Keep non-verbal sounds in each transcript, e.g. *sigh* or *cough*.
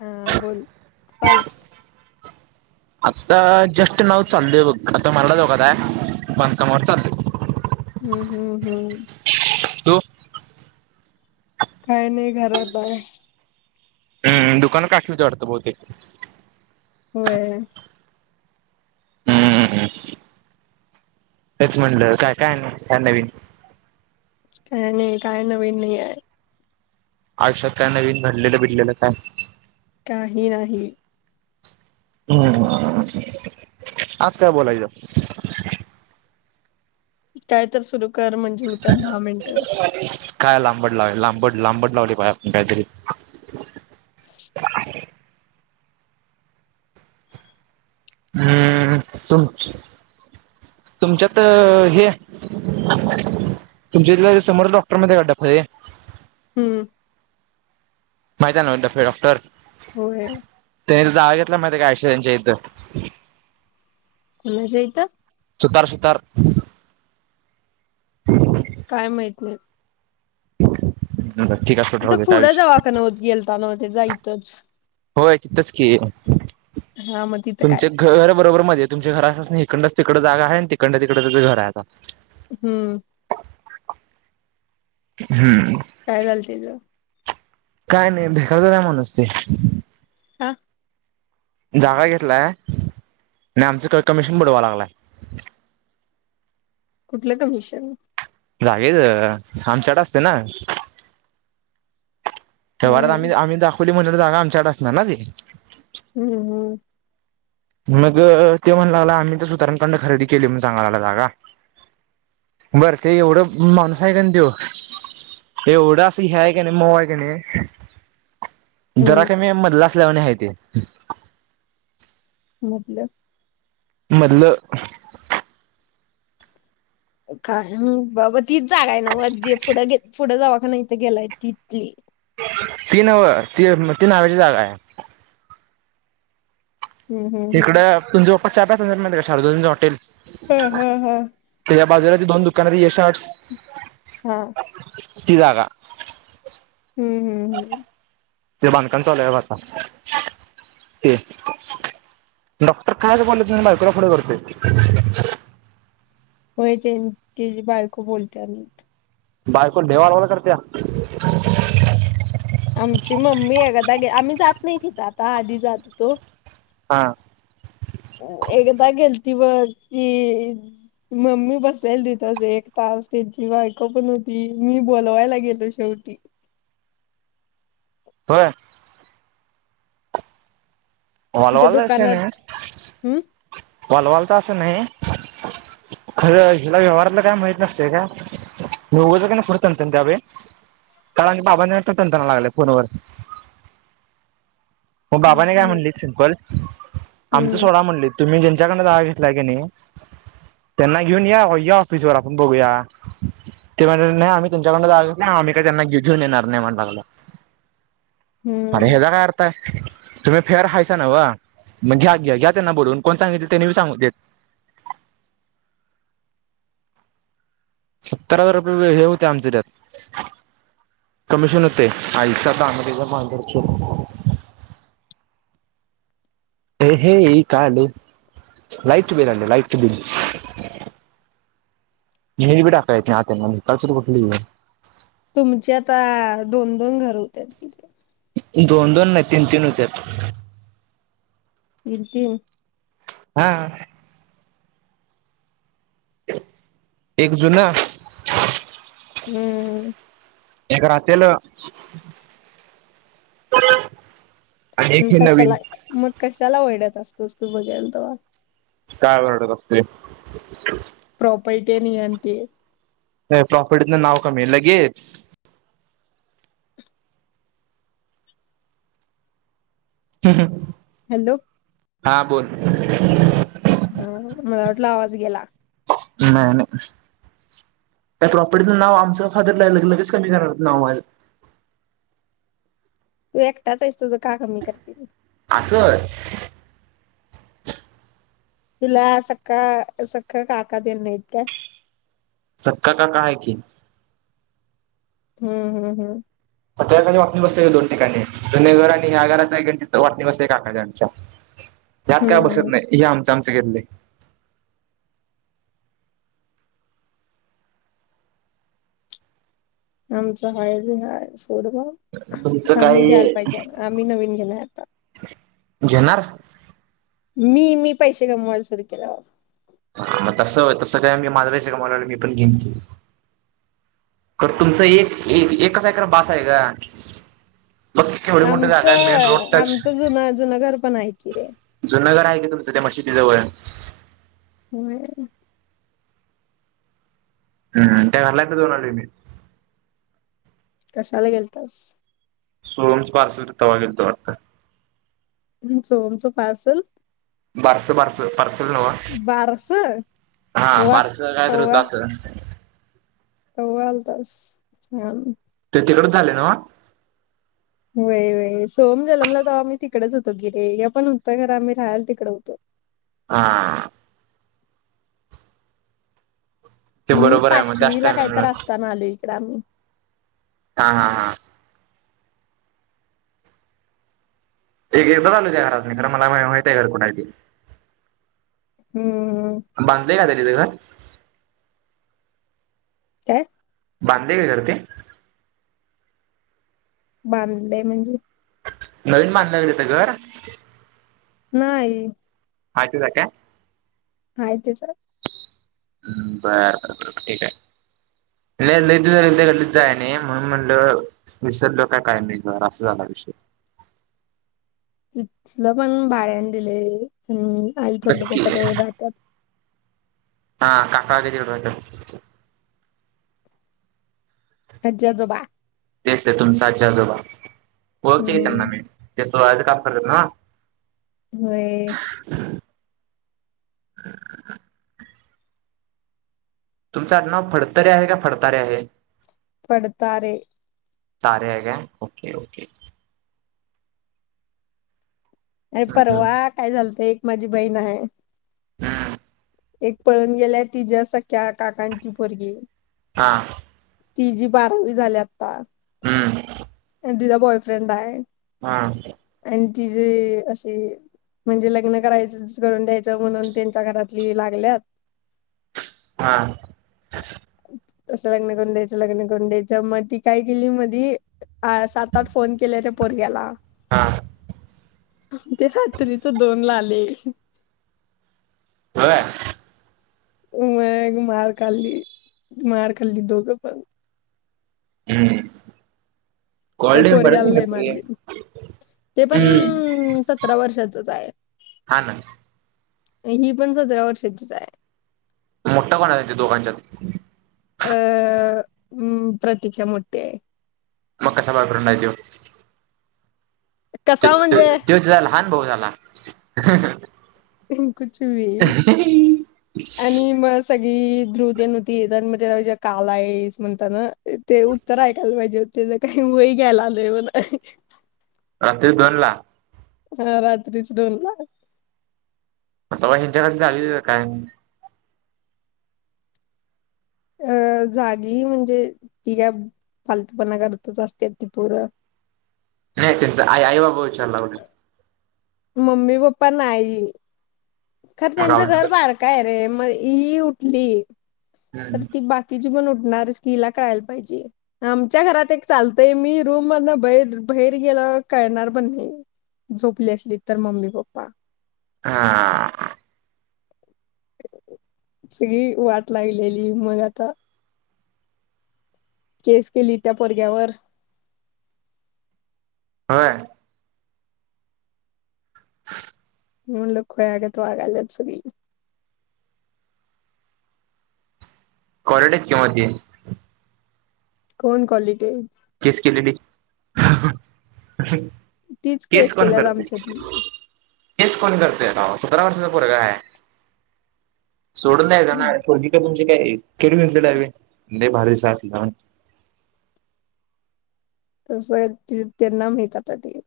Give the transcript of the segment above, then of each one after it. हा बोल पाईस आता जस्ट नाव चालयं बघ आता मराठा चौकात आहे. बांधकामवर चालोय हम्म हम्म हम्म तू काय नाही घरात आहे. हम्म दुकान काढतीस वाढतं बहुतेक होय हम्म तेच म्हणलं काय काय आणि काय नवीन काय नाही काय नवीन नाही आहे. आयुष्यात काय नवीन घडलेलं भिडलेलं काय, काही नाही ह आज काय बोलायच? काय तर सुरू कर म्हणजे होत्यात दहा मिनिटं काय लांबड लाव लांबड लांबड लावली पाहिजे. आपण काहीतरी हम् तु तुमच्यात हे तुमच्या समोर डॉक्टर माहिती आहे का डफळे हम्म माहित आहे नव्ह. डफळे डॉक्टर होय त्यांनी जागा घेतला माहिती काय? आईश्या त्यांच्या इथं कुणाच्या इथं सुतार सुतार काय माहीत नाही ठीक आहे सुट राहू तिथे दे काय पुढं विषय दवाखाना गेलता नव्ह त्याचा, तच होय तिथंच की हा मग तिथं काय तुमच्या घर बरोबर मध्ये तुमच्या घरा घरापासन हीकंडच तिकड जागा आहे तिकडं तिकड त्याचं घर आहे आता. हम्म. हम्म. काय झालं तेज? काय नाही भिकार चोट आहे माणूस ते. का? जागा घेतलाय आणि आमचं क कमिशन बुडवाय लागलाय. कुठलं कमिशन? जागेच आमच्याड असते ना. होय व्यवहारात आम्ही आम्ही दाखवली म्हणून जागा आमच्याड असणार ना ती. हम्म हम्म. मग त्यो म्हणाय लागला आम्ही ते सुतारां कंड खरेदी केली म्हणून सांगायला लागला बर ते एवढं माणूस आहे का नाही तो ते एवढं असं हे आहे का नाही मऊ आहे का नाही. जरा हम्म कमी मधला असल्यावाणी हाय ते. मतलब? मदल काय बाबा तीच जागा आहे ना मग जे पुढं पुढं दवाखाना गेलाय तिथली? ती नव ती ती न्हाव्याची जागा आहे. हम्म हम्म हम्म इकड तुम जं पप्पा चहा प्यायला जातात माहितीया काय शारुद्यांचा हॉटेल. हम्म हम्म हम्. बाजाराात दोन दुकानात यशर्ट्स हा. ती जागा. हम्म हम् हम्. ते बांधकाम चालूय बग आता ते डॉक्टर कायच बोलत नइ बायकोला पुुढे करतोय. होय ते तेजी बायको बोलत्या लई. बायको लै बाडबाड करत्या. आमची मम्मी एखादा आम्ही जात नाही तिथं आता आधी जात होतो. हा. एकदा गेलती बग ती मम्मी बसलेली तिथच एक तास त्यांची बायको पण हुती मी बोलवायला गेलो शेवटी होय. वाला तिथे वाल शाने दुकानात हम्म वालवाल तर असं नाही खरं हिला व्यवहारातला काय माहित नसतय काय आणि उगचच पुढं तनतनत्या बई कारण की बाबान तनतनाल्या लागल्या फोनवरती मग बाबाने काय म्हणली सिंपल आमचा हम्म सोडा म्हणलीत तुम्ही जेंच ज्यांच्याकडून जागा घेतलाय कनी त्यांना घेऊन या ऑफिस व आपण बघूया आम्ही त्यांच्याड जाग अम्ही काय त्यांना घेऊन घेऊन येणार नाही म्हटला मला अरे हम्म हेजा काय अर्थ तुम्ही फेअर हायसा नव मग घ्या घ्या घ्या त्यांना बोलवून कोण सांगितल त्येनी पण सांगू देत सत्तर हजार रुपये हे होते आमच त्यात कमिशन हुतय आईचा दाना तेज्या माजरच्योट हे हे का आलय लाईट बिल आले लाईट बिल *unintelligible* आत येत नाही त्यांना भिकारचोट कुठली तुमचे आता दोन दोन घर होत्या तीत दोन दोन नइ तीन तीन हुत्यात तीन तीन हा एक जुन हम्म एक रातेल मग कशाला मग कशाला वेडत जास्त वस्तू वघेल त काय वरडत असतोय प्रॉपर्टी नियती अता प्रॉफिट मदन नाव कमी लगेच हम् हम हॅलो हां बोल ह मला वाटला आवाज गेला नाय नाय त्या प्रॉपर्टीतन नाव आमच फादर ला ले लगेच कमी कराल्यात माझ तू एकटाचयस तुज का कमी करतील असच तुला सख्ख काका तेन कोन नइत काय सक्का काका हाय कि हम्म हम्म हम् सगळ्याणी वाटणी बसत्या दोन ठिकाणी जुन्या घर आणि ह्या घराचा वाटणी बसत्या काका तेनच यात काय हम्म बसत नइ हम्म हे आम चमच केेतले आमचा हय ब हाय थोड तुमचं आम्ही घ्याला काय पाहिजे आम्ही नवीन घेणार आता जेनर मी मी पैसे कमवायला सुरू केलेवर मग तस तसं काय मी माजवायच का मला मी पण घेंते तर तुमचं एक एकच ए भास आहे का बघ केवढी मोठी जागा आहे मेन रोड आमचं टच आमचं जुन जुन घर पण हाय की जुनं घर आहे तुमचं त्या मशी त जवळ होय *inaudible* कशाला गेलतास सोमस पारस तवागल त वाटता तमच तमचं पार्सल बरस बरस परस बारसं हा वा भारताचा काय तर होत असेल होय बस छान ते तिकडच झाले नव्ह. व्हय व्हय सोम जन्मला तव आम्ही तिकडेच होतं, की रे हे पण होतं घर आम्ही राहायला तिकड होतो. हा. ते मी बरोबर आहे मग त्याच पाचवीला काहीतर टायमिंगला असताना आलोय. आणि हा हा हा एक बालू त्या घरात म खरं मला मा माहित आहे घर कुणा हम्म मानले काय ते तिथे घर. काय, बांधले काय घर ते. बांधले म्हणजे. नवीन बांधलाय काय तिथे घर. नाही. हाय तिथेच आहे काय. हाय तेच आहे. हम् बरर ठीक आहे ल झा गल्लीच जाय नाही. म्हणून म्हणलं विसर लो का काय नाही असा झाला विषय. इथलं पण भाड्याने दिलय पण आई थोरलं नक्की पप्पा तेवढं राहत्यात. हा काका *unintelligible* आजी आजोबा. तेच ते तुमचे आजी आजोबा. हो त्यांना हम्म म आ *unintelligible* *unintelligible* हा होय *inaudible* तुमचं नाव फडतरे आहे, का फडतारे आहे. पडतारे तारे हाय काय ओके ओके अरे हम्म परवा काय झाचालतय माझी बहीण आहे. हम्म एक पळून गेल्या ति ज्या सख्या काकांची पोरगी हा ति जी बारावी झाली आता हम्म तिचा बॉयफ्रेंड आहे. हा. ति जे अ म्हणजे लग्न करायच करून द्यायच म्हणून त्यांच्या घरातली लागल्यात. हा. त लग्न करं द्याच लग्न कं द्याच मग ती काय केेली, मधी सात आठ फोन केले पोरग्याला. हा. ते हात्रीच दोन ला आलं. हं ह म मार खाल्ली मार खाली दोग पन हम्म त्या कॉल्ड बरच पोरग्याला पण नाही लई कस मारली ते पण हम्म सतरा वर्षाचच आहे हा ना ही पण सतरा वर्षाचीच आहे मोठा कोण आहेच्या दोगाच्यात *unintelligible* प्रतीक्षा मोठी हाय *unintelligible* मग कस बॉयफ्रेंड हाय त्यो ते कसा म्हणजे तझला लहान भाऊ झाला *inaudible* कुछ भी आणी मग धृवती नृती येत मग त्यालाे काल आहेस म्हणत ना ते उत्तर ऐकायला पाहिजे काही वय घ्यायला आलंय म्ह रात्री दोन ला हा रात्रीच डोन ला आता बा हिच्याक झालेली काय अ जागी म्हणजे ती का पालतूपणा करतच असते ती पूर नाही त्यांच आई आई बाबा विचारलाग मम्मी पप्पा नाही खरं त्यांचं घर आवडलं. बार काय रे म ह उठली तर हम्म त बाकिची पण णार किला कळायला पाहिजे आमच्या घरात एक चालतय मी रूम मध बर बाहेर गेल कळणार पण नाही झोपली असली तर मम्मी पप्पा हा सगळी वाट लागलेली मग आता केस केली त्या पोरग्यावर हो मी म्हणलं खुळ्यागत वागल्यात सगळी कॉलीटी हायत कि मग ती कोण क्वालिटी आहे? केस केलेली. तीच केस केल्या आमच्यात हेच कोण करतोय भा सतरा वर्षाचा पोरग आहे सोडून द्यायचं ना ज का आहे कड घलेलाे लई भारी दिसलीस तस आहे त्यांना माहीत आता ते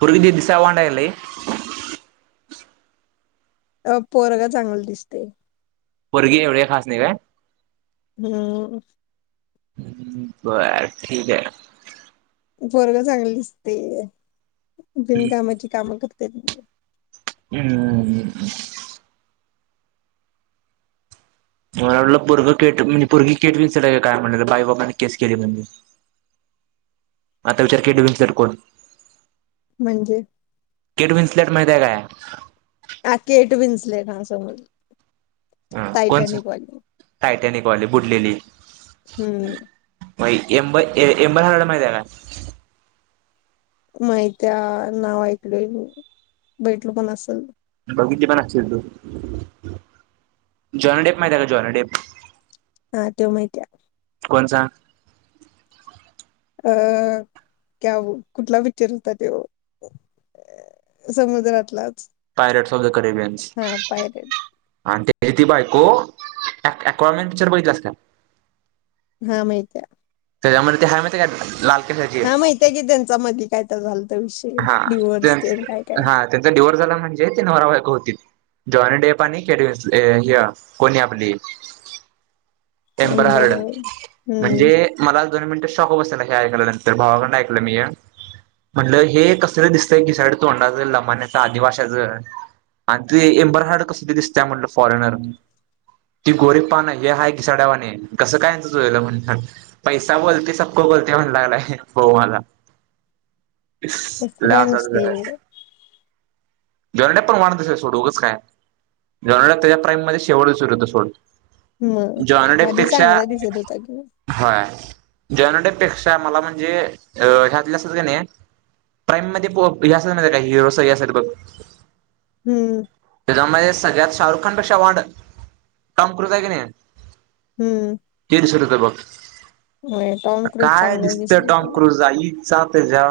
पोरगी दिसाय वांड आहे काय लई अ पोरग चांगलं दिसते पोरगी एवढेकाय खास नाही का हम हम् बर ठीक आहे पोरग चांगल दिसत बिनकामाची कामं कर ते हम् मला वाटलं पोरग पोरगी केट विनट आहे का काय म्हण बाई बाबाांनी केस केली म्हणजे आता विचार केट विनसेट कोण म्हणजे नट माहिय काय ह केट बिनसले का समजल हा कोणच टयटनिक वानी टायटॅनिक वाणी बुटलेली हम्म ययेबट हार्ड माहिती आहे का माहित्या नाव ऐकल भेटलो पण असेल बघितली पण असतील तू जॉनडेप माहिती आहे का जॉन डेप हा ते माहित आहे कोण सांग अ क कुठला पिक्चर होता तो समुद्रातला pirates of the Caribbeans pirate आणि ते ती बायको आक्वारमेंट पिक्चर बघितलं आहेस का हा माहित त्याच्यामध्ये ते आहे माहित आहे का लाल केसाची हा माहीत आहे की त्याच्या मध्ये काय तर झालेलं हा हा त्यांचा डिवोर्स झाला म्हणजे ते नवरा बायको होते जॉनी डे पानी केड कोणी आपली टेम्पर हार्ड बरं हम्म म्हणजे मला दोन मिनिट हे ऐ नंतर भावाकड ऐकलं मी हे म्हटल हे कस दिसतय घिसाड तोंडाच लमाण्याचं आदिवाशाच आणि ते एंबरहार्ड कस दिसतीया म्हटल फॉरेनर ती गोरी पान हे हाय सड्यावाणी कसं काय जुळल म्हणल पैसा बोलते सबको बोलते म्हणायला लागलाय भाऊ माझा. तसं काय नसते एवढं *unintelligible* जॉनडा पण वाण तस सोड उगंच काय जॉनडा त्याच्या प्राईम मध्ये शेवट सुरू होत सोड. मग आधी जॉनडेपेक्षा चांगला दिसत होता कि व्हय जॉन डे पेक्षा मला म्हणजे अ ह्यातली असत्यात क नि प्राईम मध्ये हे असत्यात माहीत काय हिरो सगळी असत्यात बघ *unintelligible* हम्म त्याच्यामध्ये सगळ्यात शाहरुख खानपेक्षा वांड टॉम क्रुझ हाय क नि. हम्म दबंग हो टॉम क्रुज चांगले दिसल पण साथ जा